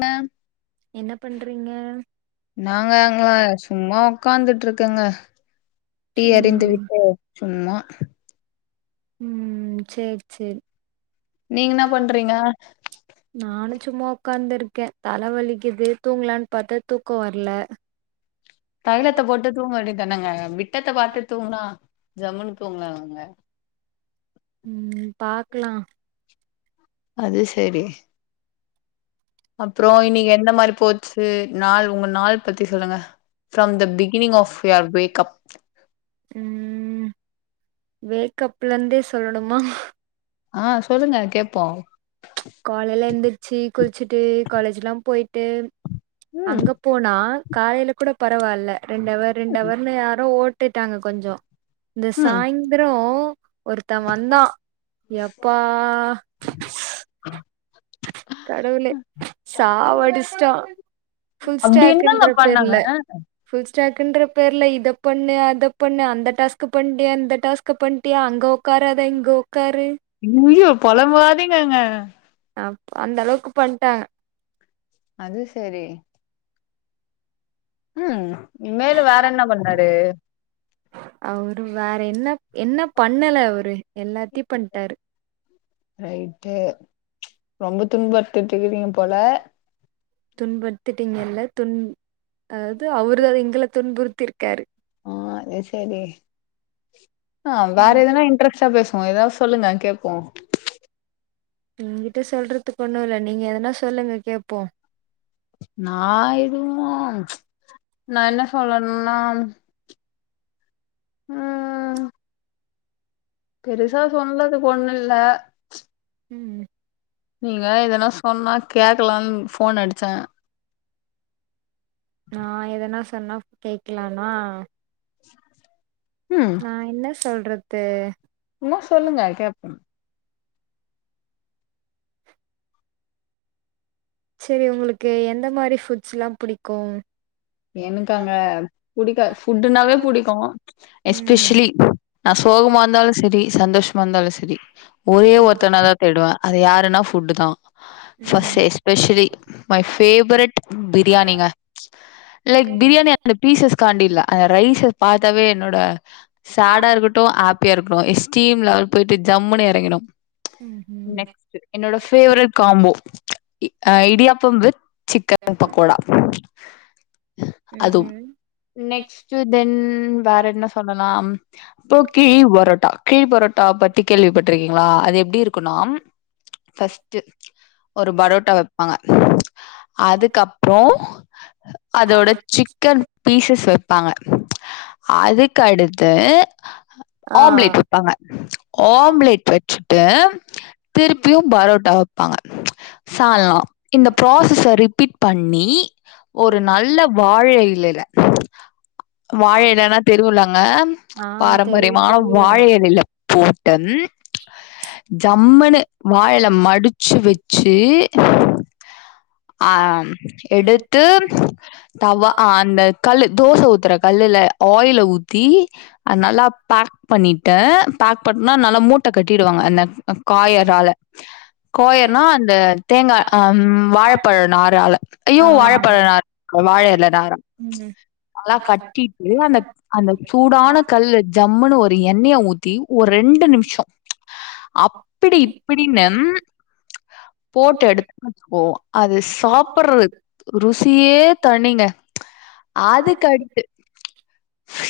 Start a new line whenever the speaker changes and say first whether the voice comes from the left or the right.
left: மம்
right: என்ன பண்றீங்க
left: நாங்கங்களா சும்மா உக்காந்துட்ருக்குங்க டீ அரிந்து
right: ம்
left: விட்டு சும்மா
right: ம் சேரி சேரி
left: நீங்கன்னா பண்றீங்க
right: நானு சும்மா உக்காந்துருக்க தல வலிக்குது தூங்கலான் பாத்தா தூக்கோ வர்ல
left: தைலத்த போட்டு தூங்க வேண்டி தானங்க விட்டத்த பாத்து தூங்குனா ஜம்முனு தூங்கலால்லங்க
right: ம் பாக்லா
left: அது சரி அப்றோ இன்னிக்கி எந்த மாரி போச்சு நாள் உங்க நாள் பத்தி சொல்லுங்க from the beginning of your wake up
right: ம் வேக்கப்லந்தே சொல்லணுமா
left: ஆ சொல்லுங்க கேப்போ
right: காலைல எந்திரிச்சி குளிச்சுட்டு காலேஜ்ல்லா போய்ட்டு
left: ம்
right: அங்க போனா காலைல கூட பரவால்ல ரெண்டவர் ரெண்டவர்னு யாரோ ஓட்டிட்டாங்க கொஞ்சோ இந்த
left: ம்
right: சாய்ந்த்ரோ ஒருத்த வந்தா எப்பா
left: ஆ
right: கடவுளே சாவடிஷ்ட்டா ஃபுல்
left: அப்டி என்னங்க
right: ஸ்டாக்ன்ற பேர்ல
left: பண்ணாங்க
right: ஃபுல் ஸ்டாக்குன்ற பேர்ல இதப் பண்ணு அதப் பண்ணு அந்த டாஸ்க் பண்ட்டியா இந்த டாஸ்க் க்கு பண்ட்டியா அங்க உக்காராத அது இங்க உக்காரு
left: அய்யய்யோ பொலம்பாதிங்கங்க
right: அப் அந்த அளவுக்கு பண்ட்டாங்க
left: அது சரி ம் மேலு வேற என்ன பண்ணாரு
right: அவரு வேற என்ன என்ன பண்ணல அவரு எல்லாத்துயு பண்ட்டாரு
left: ரைட்டு ரொம்ப துன்பத்துட்டுறீங்க போல
right: துன்படுத்திட்டீங்கல்ல துன் அதாது அவரு தா எங்கள துன்புறுத்திருக்காரு
left: ஆ அது சரி அ வேற எதனா இன்ட்ரெஸ்டா பேசுவோ ஏதா சொல்லுங்க கேப்போ
right: எங்கிட்ட சொல்றதுக்கு ஒண்ணு இல்ல நீங்க எதனா சொல்லுங்க கேப்போ
left: நா எதுமோ நா என்ன சொல்லனுன்னா ம் பெருசா சொல்லதுக் ஒண்ணுல்ல
right: ம்
left: நீங்கலா எதனா சொன்னா கேக்கலானு ஃபோன் அடிச்ச
right: நா எதனா சொன்னா கேக்கலானா
left: ம்
right: நா என்ன சொல்றது
left: சும்மா சொல்லுங்க கேப்போ
right: செரி உங்களுக்கு எந்த மாரி ஃபுட்ஸ்லா புடிக்கு
left: எனக்கங்க புடிக்க ஃபுட்டுனாவே புடிக்கு
right: ம்
left: எஸ்பெஷலி நா சோகமா இருந்தாலு செரி சந்தோஷமா இருந்தாலு செரி ஒரே
right: ம்
left: ஒருத்தனதா தேடுவ அது யாருன்னா ஃபுட்டுதா
right: ம்
left: ஃபஸ்டே ஸ்பெஷலி மை ஃபேவரெட் பிரியாணிங்க லைக் பிரியாணி அந்த பீசஸ் காண்டி இல்ல அந்த ரைஸ பாத்தாவே என்னோட சேடா இருக்கட்டு ஹேப்பியா இருக்கு ஸ் ஸ்டீம் லெவல் போயிட்டு ஜம்முனு எறங்கினு
right: ம்ஹும்
left: நெக்ஸ்ட்டு என்னோட favourite combo idiyappam with chicken pakoda அதும்
right: ம்ஹும்
left: நெக்ஸ்ட் தென் வேற என்ன சொல்லலாம் இப்போ கிழி பரோட்டா கிழி பரோட்டா பத்தி கேள்விப்பட்ருக்கிங்ளா அது எப்டி இருக்குனா ஃபஸ்ட்டு ஒரு பரோட்டா வெப்பாங்க அதுக்கப்ற அதோட சிக்கன் பீசஸ் வெப்பாங்க அதுக்கடுத்து
right: ஆ
left: ஆம்லேட் வெப்பாங்க ஆம்லேட் வெச்சுட்டு திருப்பியு பரோட்டா வெப்பாங்க சால்னா இந்த ப்ராசஸ ரிபீட் பண்ணி ஒரு நல்ல வாழ இலைல வாழ இலைனா தெரியுல்லங்க
right: ஆ தெரியு
left: பாரம்பரியமான
right: தெரியு
left: வாழை இலைல போட்டு ஜம்முனு வாழைல மடிச் சி வெச்சு அ எடுத்து தவா அந்த கல்லு தோச ஊத் தற கல்லுல ஆயில ஊத்தி அத நல்லா பேக் பண்ணிட்டு பேக் பண்னா நல்லா மூட்ட கட்டிடுவாங்க அந்த காயறால காயர்னா அந்த தேங்கா அ வாழப்பழ நாறால ஐயோ
right: ஆ
left: வாழப்பழ நாறு வாழ எல நாரு
right: ம்
left: அதல்லா கட்டிட்டு அந்த அந்த சூடான கல்லு ஜம்முனு ஒரு எண்ணெய ஊத்தி ஒரு ரெண்டு நிமிஷ அப்பிடி இப்பிடின்னு போட்டு எடுத்தன் வெச்சுக்கோ அது சாப்பிடற ருசி யே தனிங்க அதுக்கடுத்து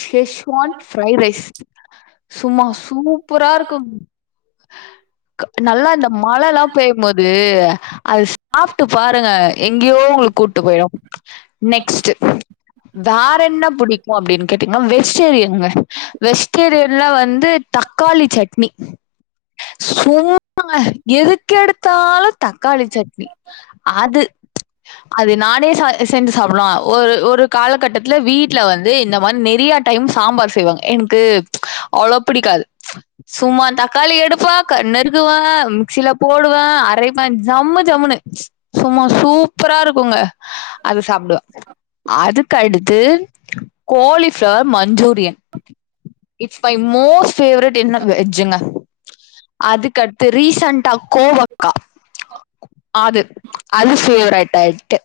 left: ஷெஷ்வான் ஃப்ரைட் ரைஸ் சும்மா சூப்பரா இருக்குங் நல்லா இந்த மழலா பேயும்போது அது சாப்ட்டு பாருங்க எங்கயோ உங்கள கூட்டு போயிரு நெக்ஸ்ட் வேற என்ன புடிக்கு அப்டின் கேட்டிங்னா வெஜ்டேரியன்ங்க வெஜ்டேரியன்ல வந்து தக்காளி சட்னி சூப்புங்க எதுக்கு எடுத்தாலு தக்காளி சட்னி அது அது நாட் ளே சா செஞ்சு சாப்பிலா ஒரு ஒரு காலகட்டத்தில வீட்ல வந்து இந்த வான் நெறையா டைம் சாம்பார் செய்வாங்க எனக்கு அவ்ளோ பிடிக்காது சும்மா தக்காளி எடுப்பா க நறுக்குவா ம் சில போடுவா அரைப்பா ஜம் ஜம்முனு சும்மா சூப்பரா இருக்குங்க அது சாப்டுவா அதுக்கடுத்து cauliflower manchurian it's my most favourite என்னங்க வெஜ்ஜுங்க அதுக்கடுத்து ரீசண்ட்டா கோவக்கா
right: அ
left: ஆது அது ஃபேவரைட் ஆயிட்டு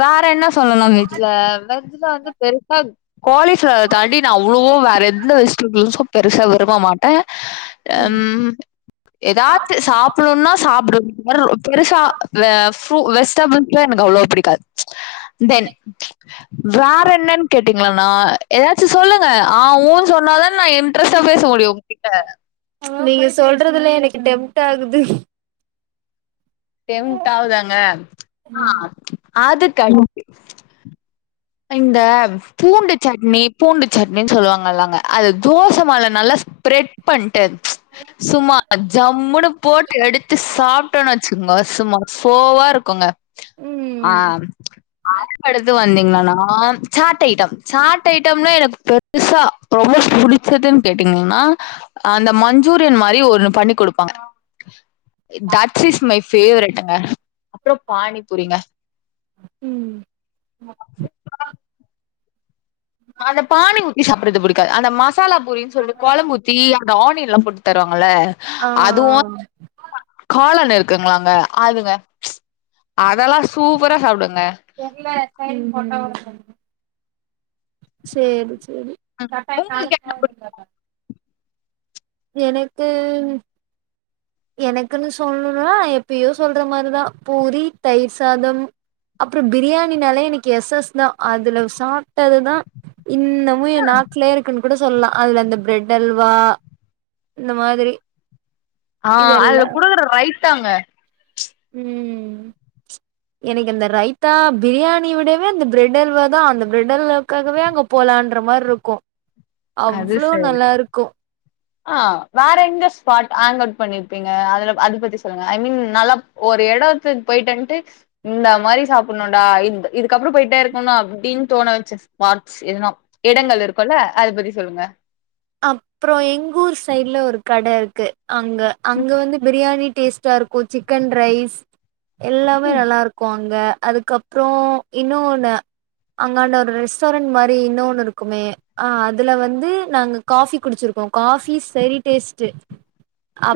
left: வேற என்ன சொல்லணு வெஜ்ஜீல வெஜ்ல வந்து பெருசா காலிஃபிளவர தாண்டி நா அவ்ளோ வேற எந்த வெஜ்டபுளு சோ பெருசா விருப்ப மாட்டே அ ம் ஏதாச்சு சாப்பிணுனா சாப்பிடுவே வேற எது பெருசா வே ஃப்ரூ வெஸ் டேபுள்ஸ்லா எனக்கு அவ்ளோவா பிடிக்காது தென் வேற என்னன்னு கேட்டீங்களானா ஏதாச்சு சொல்லுங்க ஆ ஊ சொன்னா தா நா இன்ட்ரெஸ்ட்டா பேச முடியு கிட்ட
right: நீங்க சொல்றதுல எனக்கு டெம்ட் ஆகுது
left: டெம்ட ஆவுதாங்க ஆ அது கண்ட்டு இந்த பூண்டு சட்னி பூண்டு சட்னின்னு சொல்லுவாங்கல்லங்க அது தோச மேல நல்லா ஸ்ப்ரெட் பண்ட்டு சும்மா ஜம்முனு போட்டு எடுத்து சாப்ட்டேன்னு வச்சுங்கோங்க சும்மா ஃபோவா இருக்குங்க ஆ
right: ம்
left: ஆ கடுத்து வந்தீங்களானா ஆ சாட் ஐட்டம் சாட் ஐட்டம்னா எனக்கு பெருசா ரொம்ப புடிச்சதுன்னு கேட்டீங்கீங்ன்னா அந்த மஞ்சூரியன் மாரி ஒன்னு பண்ணி குடுப்பாங்க தட்ஸ் இஸ் மை ஃபேவரைட்டுங்க அப்பறோ பானிபூரிங்க
right: ம் அ
left: அந்த பானி ஊத்தி சாப்புறது புடிக்காது அந்த மசாலா பூரின்னு சொல்ட்டு கொழம்பு ஊத்தி ஆனியன் ல்லா போட்டு தருவாங்கல
right: ஆ
left: அதுவு
right: ம்
left: காளான்னு இருக்குங்களங்க அதுங்க அதெல்லா சூப்பரா சாப்டுவங்க
right: தெர்ல எப்பயு போட்டா ஒரு கண் சேரி சேரி
left: உங்களுக்கு என்ன புடி
right: எனக்கு எனக்குன்னு சொல்லணுனா எப்பயோ சொல்ற மாரிதா பூரி தயிர் சாதம் அப்பறோ பிரியாணினால எனக்கு எஸ் எஸ் தா அதுல சாப்ட்டது தா இன்னமு எ நாக்கலயே இருக்குன்னு கூட சொல்லலா அதுல அந்த பிரெட் அல்வா இந்த மாதிரி
left: ஆ
right: இதெல்லா
left: அதுல குடுக்கிற ரைத்தாங்க
right: ம் எனக்கு இந்த ரைத்தா பிரியாணி விடவே அந்த பிரெட் அல்வா தா அந்த பிரெட் அல்வாக்காகவே அங்க போலான்ற மாரி ருக்கு
left: அது
right: அவ்ளோ
left: சரி
right: நல்லா ருக்கு
left: ஆ வேற எங்க ஸ்பாட் ஆங்க் அவுட் பண்ணீர்ப்பீங்க அதுல அத பத்தி சொல்லுங்க ஐ மீன் நல்லா ஒரு எடத்துக் போய்ட் வந்ட்டு இந்த மாரி சாப்பட்ணுன்டா இந்த் இதுக்கப்றோ போய்ட்டே இருக்கணு அப்டின் தோண வெச்ச ஸ்பாட்ஸ் எதுனா இடங்கள் இருக்குல்ல அத பத்தி சொல்லுங்க
right: அப்பறோ எங் ஊர் சைட்ல ஒரு கட இருக்கு அங்க அங்க வந்து பிரியாணி டேஸ்ட் டா இருக்கு சிக்கன் ரைஸ் எல்லாமே
left: ம்
right: நல்லாருக் கு அங்க அதுக்கப்றோ இன்னோன்னு அங்காண்ட ஒரு ரெஸ்ட்டாரண்ட் மாரி இன்னோன்னு இருக்குமே ஆ அதுல வந்து நாங்க காஃபி குடிச்சிருக்கோ காஃபி செரி டேஸ்ட்டு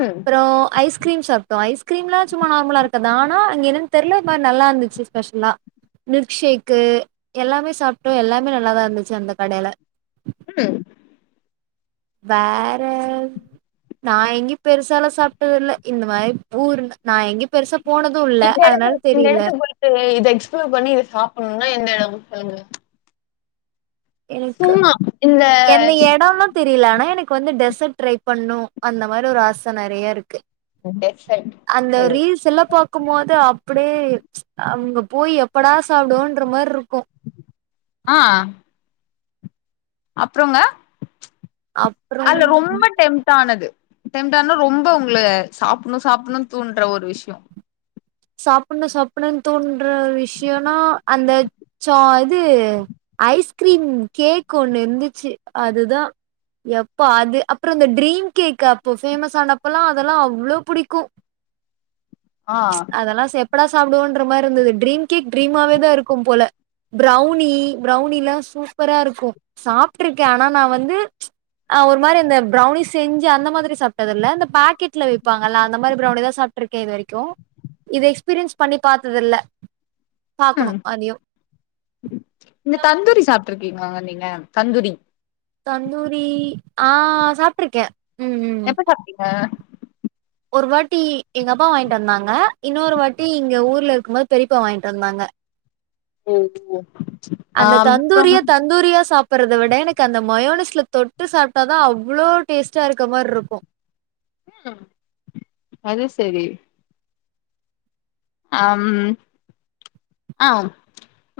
left: ம்
right: ஐஸ் க்ரீம் சாப்ட்டோ ஐஸ்க்ரீம்லா சும்மா நார்மலா இருக்குது ஆனா அங்க என்னன் தெர்ல இந் மார் நல்லாருந்துச்சி ஸ்பெஷலா மில்க் ஷேக்கு எல்லாமே சாப்ட்டோ எல்லாமே நல்லாதா இர்ந்துச்சு அந்த கடைல
left: ம்
right: வேற நா எங்யு பெருசால்லா சாப்ட்டதில்ல இந்த மாரி ஊர்ல நா எங்யு பெருசா போனது இல்ல அதுனால் தெரியில
left: டு இத எக்ஸ்ப்ளோர் பண்ணி இத சாப்பட்ணுனா எந்த எடம் சொல்லுங்க
right: எனக்கு
left: சும்மா இந்த
right: எந்த எடம்லா தெரியில ஆனா எனக்கு வந்து டெசட் ட்ரை பண்ணு அந்த மாரி ஒரு ஆச நெறைய இருக்கு
left: டெசர்ட்
right: அந்த
left: ம்
right: ரீல்ஸ் எல்லா பாக் கும்போது அப்டியே அங்க போய் எப்படா சாப்டுவோன்ற மார்ருக்கு
left: ஆ அப்றோங்க
right: அப்புறம்
left: அல்ல ரொம்ப டெம் ட்டானது டெம்ட்டானா ரொம்ப உங்கள சாப்பட்ணு சாப்பட்ணுன் தூண்ற ஒரு விஷ்யோ
right: சாப்பட்ணு சாப்பட்ணுன் தூண்ற விஷ்யோனா அந்த சா இது ஐஸ்க்ரீம் கேக் ஒன்னுர்ந்துச்சி அதுதா எப்பா அது அப்றோ இந்த ட்ரீம் கேக்கு அப்போ ஃபேமஸ் ஆனப்பல்லா அதெல்லா அவ்ளோ புடிக்கு
left: ஆ
right: அதெல்லா செ எப்படா சாப்டுவோன்ற மார்ருந்துது ட்ரீம் கேக் ட்ரீமாவே தா இருக்கும் போல ப்ரௌனி ப்ரௌனில்லா சூப்பரா இருக்கு சாப்ட்ருக்கே ஆனா நா வந்து ஒரு மாரி இந்த பிரௌனி செஞ்சு அந்த மாதிரி சாப்ட்டதில்ல இந்த பேக்கெட்ல விப்பாங்கல்ல அந்த மாரி பிரௌனிதா சாப் ட்ருக்கே இது வரைக்கு இது எக்ஸ்பீரியன்ஸ் பண்ணி பாத்ததில்ல பாக்கணு
left: ம்
right: அதயு
left: இந்த தந்தூரி சாப்ட்ருக்கீங்களாங்க நீங்க தந்தூரி
right: தந்தூரி ஆ சாப்ட்ருக்கே ம் ம்
left: எப்ப சாப்ட்டீங்க
right: ஒரு வாட்டி எங்க அப்பா வாய்ங்ட் வந்தாங்க இன்னோரு வாட்டி இங்க ஊர்லருக்கும்போது பெரியப்பா வாய்ங்ட் வந்தாங்க
left: சேரிங்க
right: அந்த தந்தூரிய தந்தூரியா சாப் பட்றத விட எனக்கு அந்த மயோனிஸ்ல தொட்டு சாப்ட்டா தா அவ்ளோ டேஸ்ட்டா இருக்க மார்ருக்கு
left: ம் அது செரி அம் ஆ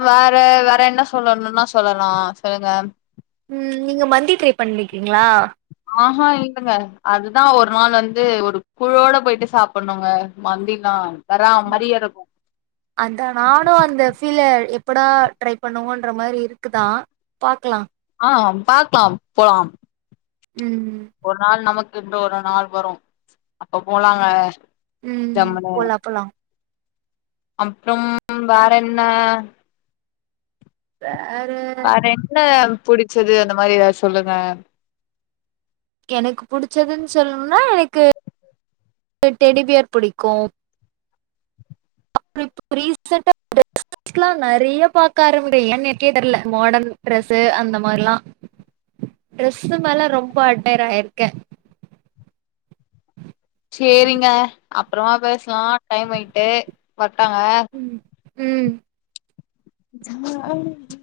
left: வேற வேற என்ன சொல்லணுன்னா சொல்லலா சொல்லுங்க
right: ம் நீங்க மந்தி ட்ரை பண்ணீர்க்கீங்ளா
left: ஆ ஆ இல்லங்க அதுதா ஒரு நாள் வந்து ஒரு குழுவோட போய்ட்டு சாப்பட்ணுங்க மந்தினா வேற மாரியே இருக்கு
right: அதா நானு அந்த ஃபீல எப்படா ட்ரை பண்ணுவோன்ற மாரி இருக்குதா பாக்கலா
left: ஆ பாக்லாம் போலாம்
right: ம் ம்
left: ஒரு நாள் நமக்குன்று ஒரு நாள் வரும் அப்ப போலாங்க
right: ம்
left: ஜம்முனு
right: போலா போலா
left: அப்றம் வேற என்ன
right: வேற
left: வேற என்ன புடிச்சது அந்த மாரி எதாவ் சொல்லுங்க
right: எனக்கு புடிச்சதுன் சொல்னுனா எனக்கு எனக் டெடிபியர் புடிக்கு [inaudible] ட்ரஸ்ஸஸ்லா நெறைய பாக்க ஆரம்பி [inaudible] ஏன்னு எனக்கே தெரில மாடர்ன் டிரரெஸ் அந்த மார்லா ட்ரெஸ்சு மேல ரொம்ப அட்டயரா இருக்கே
left: சேரிங்க அப்றமா பேசலா டைம் ஆகிட்டு வர்ட்டாங்க
right: ம் ம்
left: [unintelligible]